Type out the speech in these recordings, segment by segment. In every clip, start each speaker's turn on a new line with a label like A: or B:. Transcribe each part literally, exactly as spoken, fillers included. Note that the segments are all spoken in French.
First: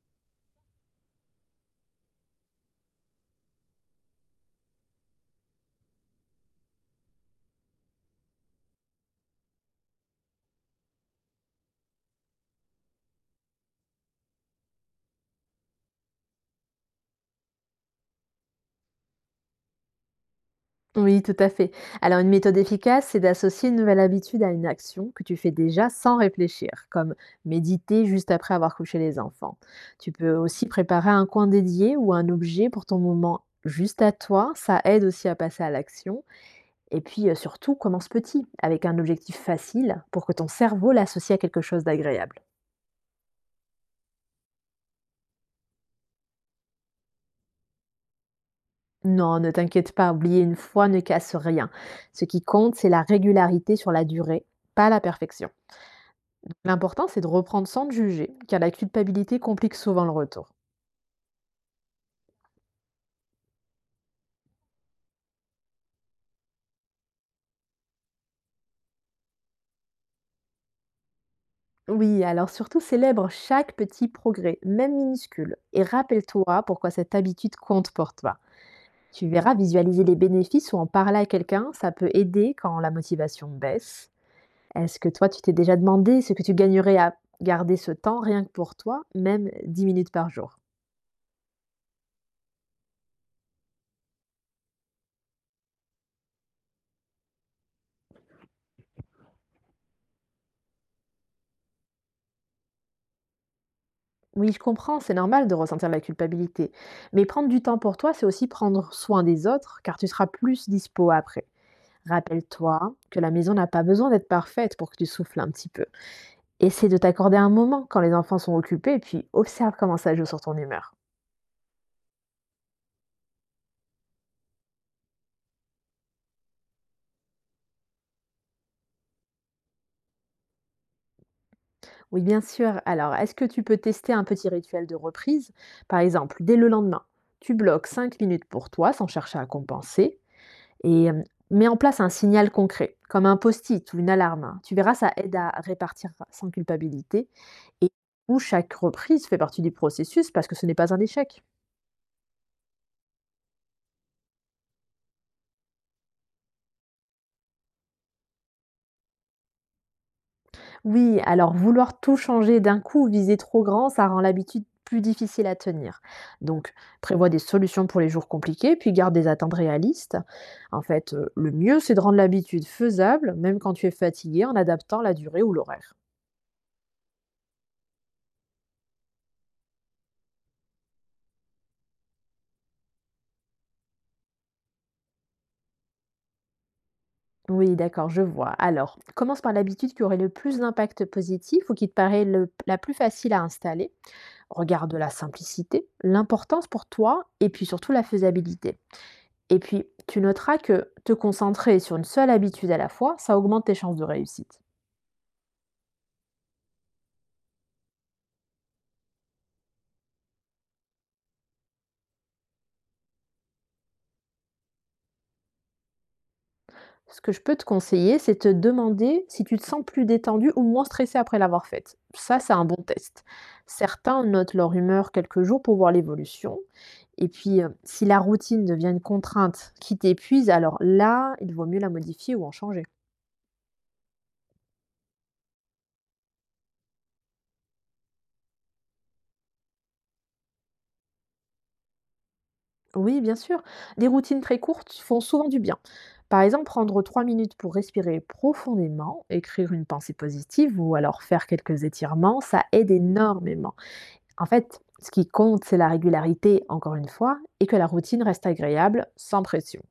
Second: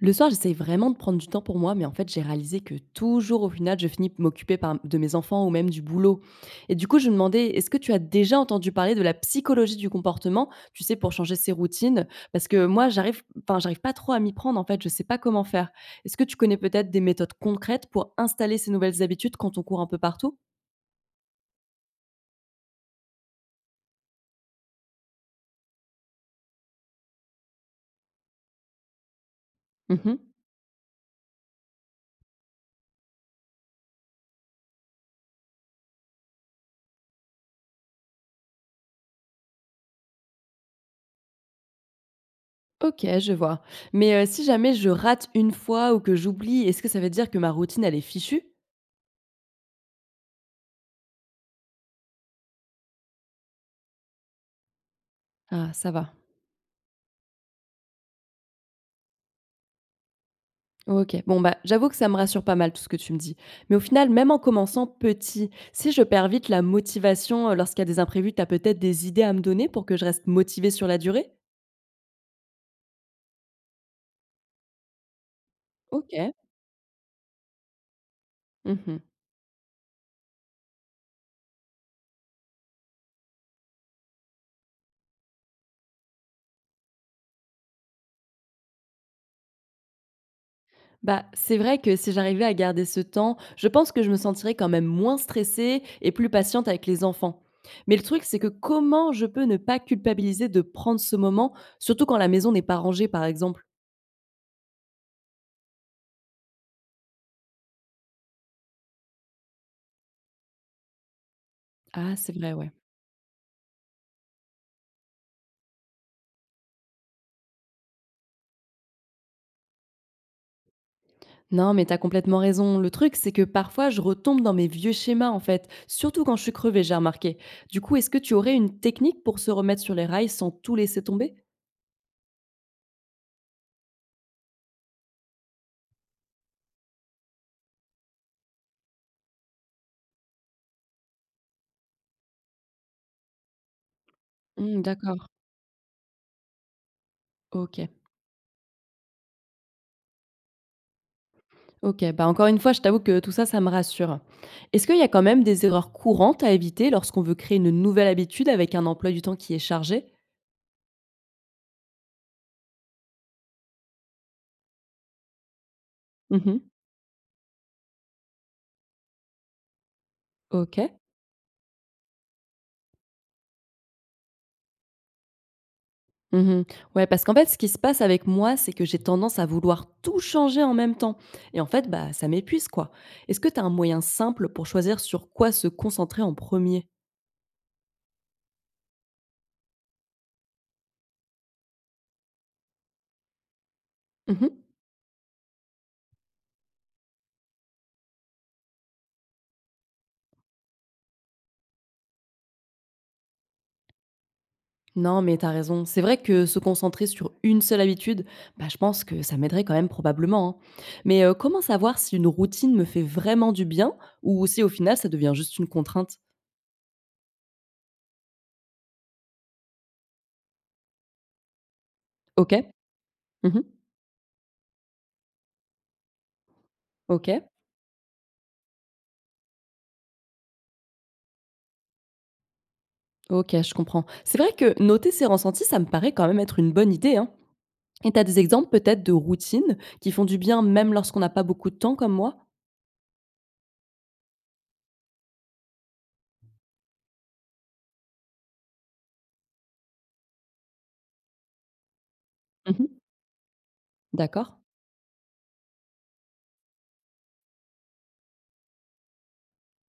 A: Le soir, j'essaye vraiment de prendre du temps pour moi, mais en fait, j'ai réalisé que toujours, au final, je finis m'occuper par- de mes enfants ou même du boulot. Et du coup, je me demandais, est-ce que tu as déjà entendu parler de la psychologie du comportement, tu sais, pour changer ses routines? Parce que moi, j'arrive, enfin, j'arrive pas trop à m'y prendre, en fait, je sais pas comment faire. Est-ce que tu connais peut-être des méthodes concrètes pour installer ces nouvelles habitudes quand on court un peu partout?
B: Oui, tout à fait. Alors, une méthode efficace, c'est d'associer une nouvelle habitude à une action que tu fais déjà sans réfléchir, comme méditer juste après avoir couché les enfants. Tu
A: Mhm.
B: peux aussi préparer un coin dédié ou un objet pour ton moment juste à toi. Ça aide aussi à passer à l'action. Et puis, euh, surtout, commence petit, avec un objectif facile pour que ton cerveau l'associe à quelque chose d'agréable.
A: Ok, je vois. Mais euh, si jamais je rate une fois ou que j'oublie, est-ce que ça veut dire que ma routine, elle est fichue?
B: Non, ne t'inquiète pas, oublier une fois ne casse rien. Ce qui compte, c'est la régularité sur la durée, pas la perfection.
A: Ah, ça va.
B: L'important, c'est de reprendre sans te juger, car la culpabilité complique souvent le retour.
A: OK. Bon, bah, j'avoue que ça me rassure pas mal tout ce que tu me dis. Mais au final, même en commençant petit, si je perds vite la motivation, heu, lorsqu'il y a des imprévus, tu as peut-être des idées à me donner pour que je reste motivée sur la durée?
B: Oui, alors surtout célèbre chaque petit progrès, même minuscule, et
A: OK.
B: rappelle-toi pourquoi cette habitude compte pour toi.
A: Mmh.
B: Tu verras, visualiser les bénéfices ou en parler à quelqu'un, ça peut aider quand la motivation baisse. Est-ce que toi, tu t'es déjà demandé ce que tu gagnerais à garder ce temps rien que pour toi, même dix minutes par jour?
A: Bah, c'est vrai que si j'arrivais à garder ce temps, je pense que je me sentirais quand même moins stressée et plus patiente avec les enfants. Mais le truc, c'est que comment je peux ne pas culpabiliser de prendre ce moment, surtout quand la maison n'est pas rangée, par exemple?
B: Oui, je comprends, c'est normal de ressentir la culpabilité, mais prendre du temps pour toi, c'est aussi prendre soin des autres, car tu seras plus dispo après.
A: Ah, c'est vrai, ouais.
B: Rappelle-toi que la maison n'a pas besoin d'être parfaite pour que tu souffles un petit peu. Essaie de t'accorder un moment quand les enfants sont occupés et puis observe comment ça joue sur ton humeur.
A: Non, mais t'as complètement raison. Le truc, c'est que parfois, je retombe dans mes vieux schémas, en fait. Surtout quand je suis crevée, j'ai remarqué. Du coup, est-ce que tu aurais une technique pour se remettre sur les rails sans tout laisser tomber?
B: Oui, bien sûr. Alors, est-ce que tu peux tester un petit rituel de reprise? Par exemple, dès le lendemain, tu bloques cinq minutes pour toi sans chercher à compenser et euh, mets en place un signal concret, comme un post-it ou une alarme. Tu
A: Mmh,
B: verras, ça
A: d'accord.
B: aide à répartir sans culpabilité
A: OK.
B: et où chaque reprise fait partie du processus parce que ce n'est pas un échec.
A: OK. Bah, encore une fois, je t'avoue que tout ça, ça me rassure. Est-ce qu'il y a quand même des erreurs courantes à éviter lorsqu'on veut créer une nouvelle habitude avec un emploi du temps qui est chargé?
B: Oui, alors vouloir tout changer d'un coup viser trop grand, ça rend l'habitude plus difficile à tenir.
A: Mmh.
B: Donc, prévois des solutions pour les jours compliqués, puis garde des attentes réalistes. En
A: OK.
B: fait, euh, le mieux, c'est de rendre l'habitude faisable, même quand tu es fatigué, en adaptant la durée ou l'horaire.
A: Mmh. Ouais, parce qu'en fait, ce qui se passe avec moi, c'est que j'ai tendance à vouloir tout changer en même temps et en fait, bah, ça m'épuise, quoi. Est-ce que tu as un moyen simple pour choisir sur quoi se concentrer en premier?
B: Oui, d'accord, je vois. Alors, commence par l'habitude qui aurait le plus d'impact positif ou qui te paraît le- la plus facile à installer.
A: Er
B: Regarde la simplicité, l'importance pour toi et puis surtout la faisabilité. Et puis, tu noteras que te concentrer sur une seule habitude à la fois, ça augmente tes chances de réussite.
A: Non, mais t'as raison. C'est vrai que se concentrer sur une seule habitude, bah, je pense que ça m'aiderait quand même probablement, hein. Mais, heu, comment savoir si une routine me fait vraiment du bien ou si au final ça devient juste une contrainte?
B: Ce que je peux te conseiller, c'est te demander si tu te sens plus détendu ou moins stressé après l'avoir faite. Ça, c'est un
A: OK.
B: bon test.
A: Mmh.
B: Certains notent leur humeur quelques jours pour voir l'évolution. Et
A: OK.
B: puis, euh, si la routine devient une contrainte qui t'épuise, alors là, il vaut mieux la modifier ou en changer.
A: OK, je comprends. C'est vrai que noter ses ressentis, ça me paraît quand même être une bonne idée, hein. Et t'as des exemples peut-être de routines qui font du bien même lorsqu'on n'a pas beaucoup de temps comme moi?
B: Oui, bien sûr. Des routines très courtes font souvent du bien. Par exemple, prendre trois minutes pour respirer profondément, écrire une pensée positive ou alors faire quelques étirements, ça
A: Mmh.
B: aide énormément. En
A: D'accord.
B: fait, ce qui compte, c'est la régularité, encore une fois, et que la routine reste agréable, sans pression.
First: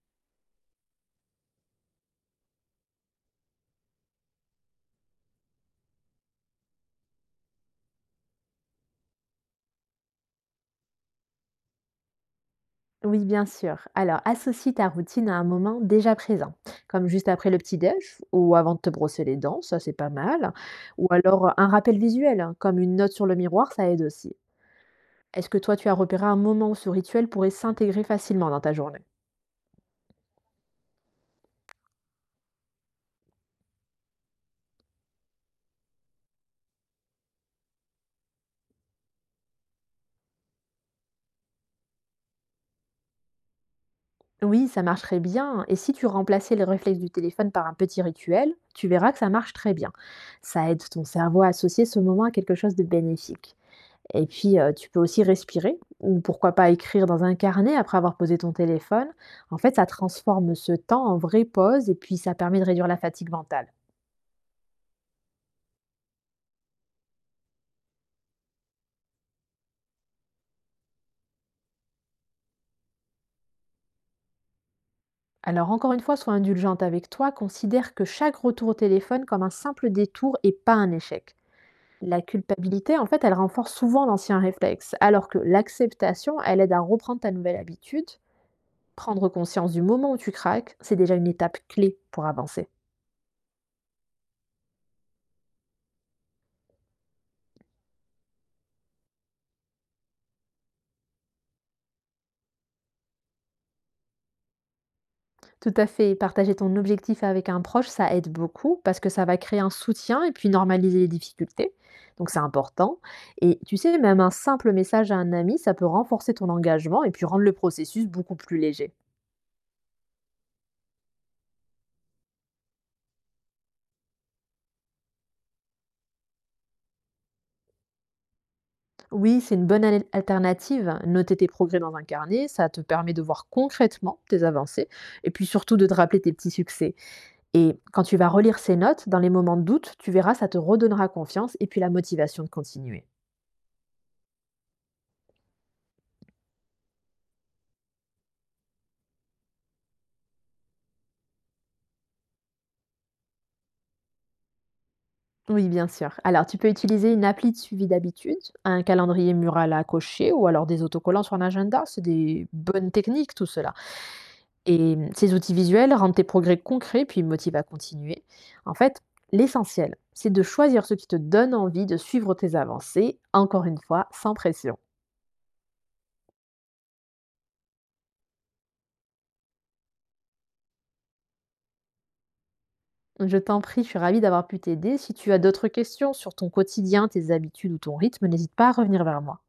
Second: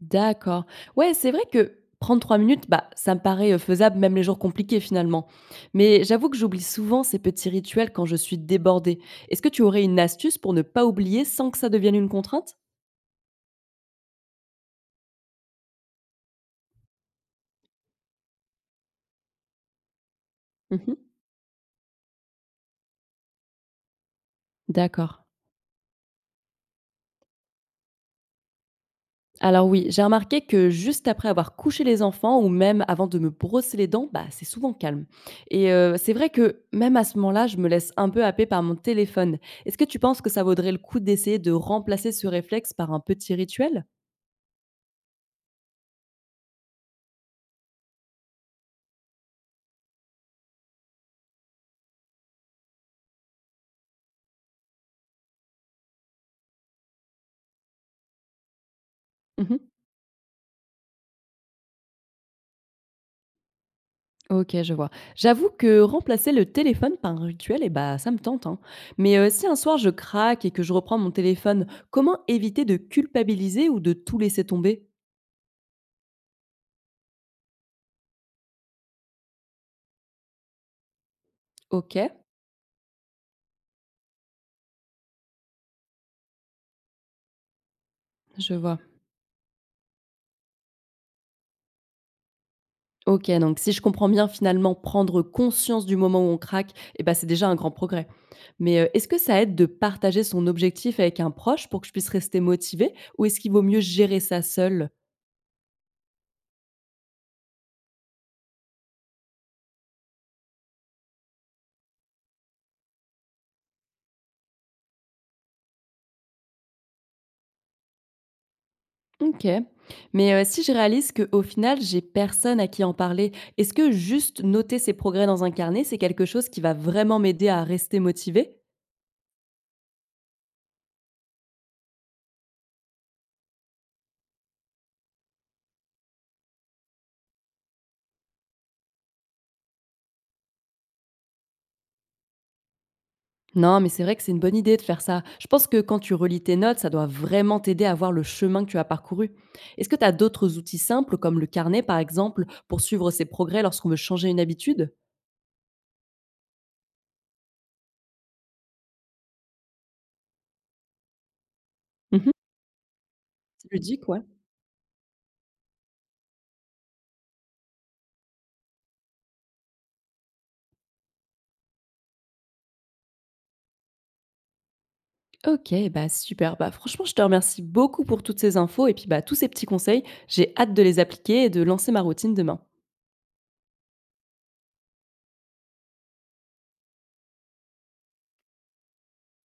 A: D'accord. Ouais, c'est vrai que prendre trois minutes, bah, ça me paraît, heu, faisable même les jours compliqués finalement. Mais j'avoue que j'oublie souvent ces petits rituels quand je suis débordée. Est-ce que tu aurais une astuce pour ne pas oublier sans que ça devienne une contrainte?
B: Oui, bien sûr. Alors, associe ta routine à un moment déjà présent, comme juste après le petit-déj ou avant de te brosser les dents, ça c'est pas mal.
A: Mmh.
B: Ou alors un rappel visuel, hein, comme une note sur le miroir, ça aide aussi.
A: D'accord.
B: Est-ce que toi, tu as repéré un moment où ce rituel pourrait s'intégrer facilement dans ta journée?
A: Alors oui, j'ai remarqué que juste après avoir couché les enfants ou même avant de me brosser les dents, bah, c'est souvent calme. Et euh, c'est vrai que même à ce moment-là, je me laisse un peu happer par mon téléphone. Est-ce que tu penses que ça vaudrait le coup d'essayer de remplacer ce réflexe par un petit rituel?
B: Oui, ça marcherait bien. Et si tu remplaçais les réflexes du téléphone par un petit rituel, tu verras que ça marche très bien. Ça aide ton cerveau à associer ce moment à quelque chose de bénéfique. Et puis, euh, tu peux aussi respirer, ou pourquoi pas écrire dans un carnet après avoir posé ton téléphone.
A: Mhm.
B: En fait, ça transforme ce temps en vraie pause et puis ça permet de réduire la fatigue mentale.
A: OK, je vois. J'avoue que remplacer le téléphone par un rituel, eh bah, ça me tente, hein. Mais euh, si un soir je craque et que je reprends mon téléphone, comment éviter de culpabiliser ou de tout laisser tomber?
B: Alors encore une fois, sois indulgente avec toi, considère que chaque retour au téléphone comme un simple détour et pas un échec.
A: OK,
B: La culpabilité, en fait, elle renforce souvent l'ancien réflexe, alors que l'acceptation, elle aide à reprendre ta nouvelle habitude.
A: je vois.
B: Prendre conscience du moment où tu craques, c'est déjà une étape clé pour avancer.
A: OK, donc si je comprends bien, finalement, prendre conscience du moment où on craque, eh ben, c'est déjà un grand progrès. Mais euh, est-ce que ça aide de partager son objectif avec un proche pour que je puisse rester motivée ou est-ce qu'il vaut mieux gérer ça seul?
B: Tout à fait, partager ton objectif avec un proche, ça aide beaucoup parce que ça va créer un soutien et puis normaliser les difficultés. Donc c'est important. Et tu sais, même un simple message à un ami, ça peut renforcer ton engagement et puis rendre le processus beaucoup plus léger.
A: OK. Mais heu, si je réalise qu'au final, j'ai personne à qui en parler, est-ce que juste noter ses progrès dans un carnet, c'est quelque chose qui va vraiment m'aider à rester motivée?
B: Oui, c'est une bonne al- alternative. Noter tes progrès dans un carnet, ça te permet de voir concrètement tes avancées et puis surtout de te rappeler tes petits succès. Et quand tu vas relire ces notes, dans les moments de doute, tu verras, ça te redonnera confiance et puis la motivation de continuer.
A: Non, mais c'est vrai que c'est une bonne idée de faire ça. Je pense que quand tu relis tes notes, ça doit vraiment t'aider à voir le chemin que tu as parcouru. Est-ce que tu as d'autres outils simples, comme le carnet par exemple, pour suivre ses progrès lorsqu'on veut changer une habitude?
B: Oui, bien sûr. Alors, tu peux utiliser une appli de suivi d'habitude, un calendrier mural à cocher ou alors des autocollants sur un agenda. C'est
A: Mmh mh.
B: des bonnes techniques, tout
A: C'est
B: cela.
A: ludique, ouais.
B: Et mmh, ces outils visuels rendent tes progrès concrets puis motivent à continuer. En fait, l'essentiel, c'est de choisir ce qui te donne envie de suivre tes avancées, encore une fois, sans pression.
A: OK, bah, super. Bah, franchement, je te remercie beaucoup pour toutes ces infos et puis, bah, tous ces petits conseils. J'ai hâte de les appliquer et de lancer ma routine demain.
B: Je t'en prie, je suis ravie d'avoir pu t'aider. Si tu as d'autres questions sur ton quotidien, tes habitudes ou ton rythme, n'hésite pas à revenir vers moi.